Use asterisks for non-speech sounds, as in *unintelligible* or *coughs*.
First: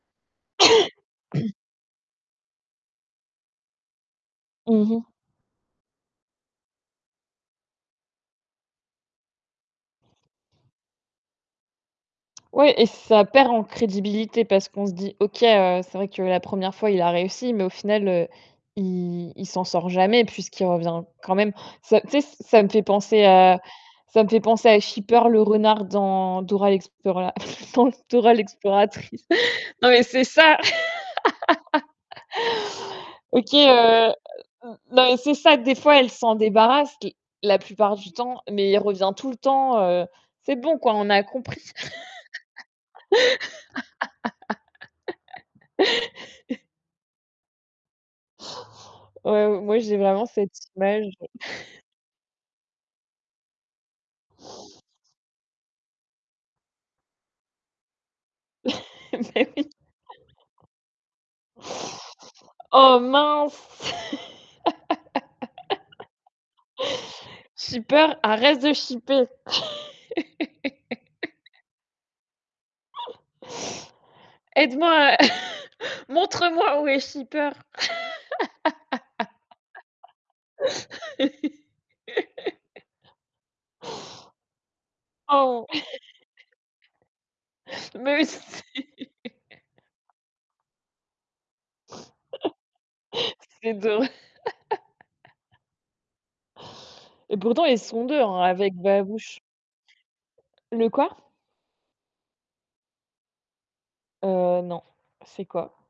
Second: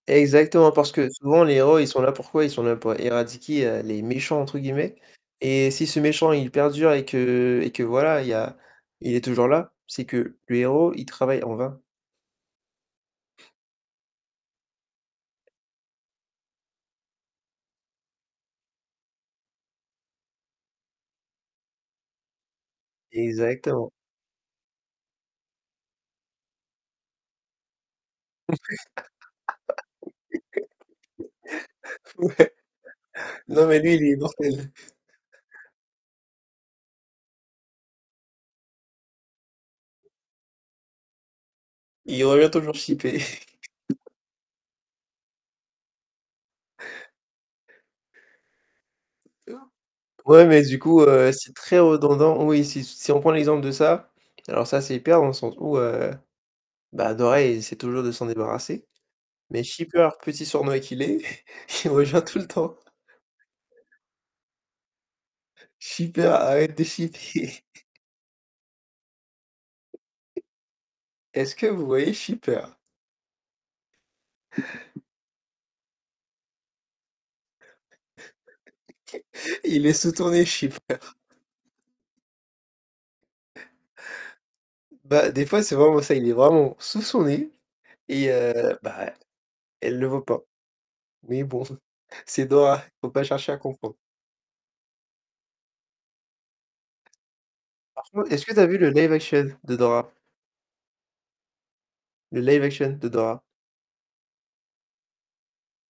Exactement parce *coughs* que souvent *clears throat* les héros ils sont là pourquoi? Ils sont là pour éradiquer «les méchants» entre Mmh guillemets. mh. Et si ce méchant il perdure et que et que voilà il y a il est toujours là, c'est que le héros il travaille en vain. Ouais et ça perd en crédibilité, parce qu'on se dit: «OK, heu, c'est vrai que la 1re fois, il a réussi, mais au final, heu, il il s'en sort jamais, puisqu'il revient quand même». Ça tu sais, ç ça me fait penser à Exactement. ça me fait penser à Chipeur le renard dans Dora l'explora dans Dora l'exploratrice. Non mais c'est ça! *laughs* *laughs* Ouais. OK, Non mais lui il heu est heu immortel. l *chuckles* la c'est ça, des fois elle s'en débarrasse. L la plupart du temps. Mais il revient tout le temps, heu. C'est bon quoi, on a compris! Il revient toujours chiper. *chuckles* *laughs* Ouais, ou *unintelligible* moi, j'ai vraiment Ouais cette mais du coup, image. heu, c'est très redondant. Oui si s si on prend l'exemple de ça alors ça c'est hyper dans le sens où heu bah dans elle, elle essaie toujours de s'en débarrasser. Mais Mais oui. Chipeur, petit sournois qu'il est, *chuckles* il rejoint tout le temps. Oh mince! Chipeur arrête de *laughs* chiper! Chipeur, arrête de chiper! Est-ce *laughs* que vous voyez Chipeur? Aide-moi à *chuckles* Montre-moi où est Chipeur. *laughs* Il est sous ton nez Chipeur! *laughs* Bah, des fois Oh. c'est vraiment ça, il est *laughs* vraiment sous son nez Mais oui et heu, c'est bah, elle *laughs* le voit pas. Mais bon, c'est *chuckles* Dora, faut pas chercher à C'est comprendre. Dora. Et pourtant ils Par sont 2, contre hein, est-ce que tu as avec vu le live Babouche. action? De Dora. Le quoi? Le live action? de Dora. Heu, non. C'est quoi?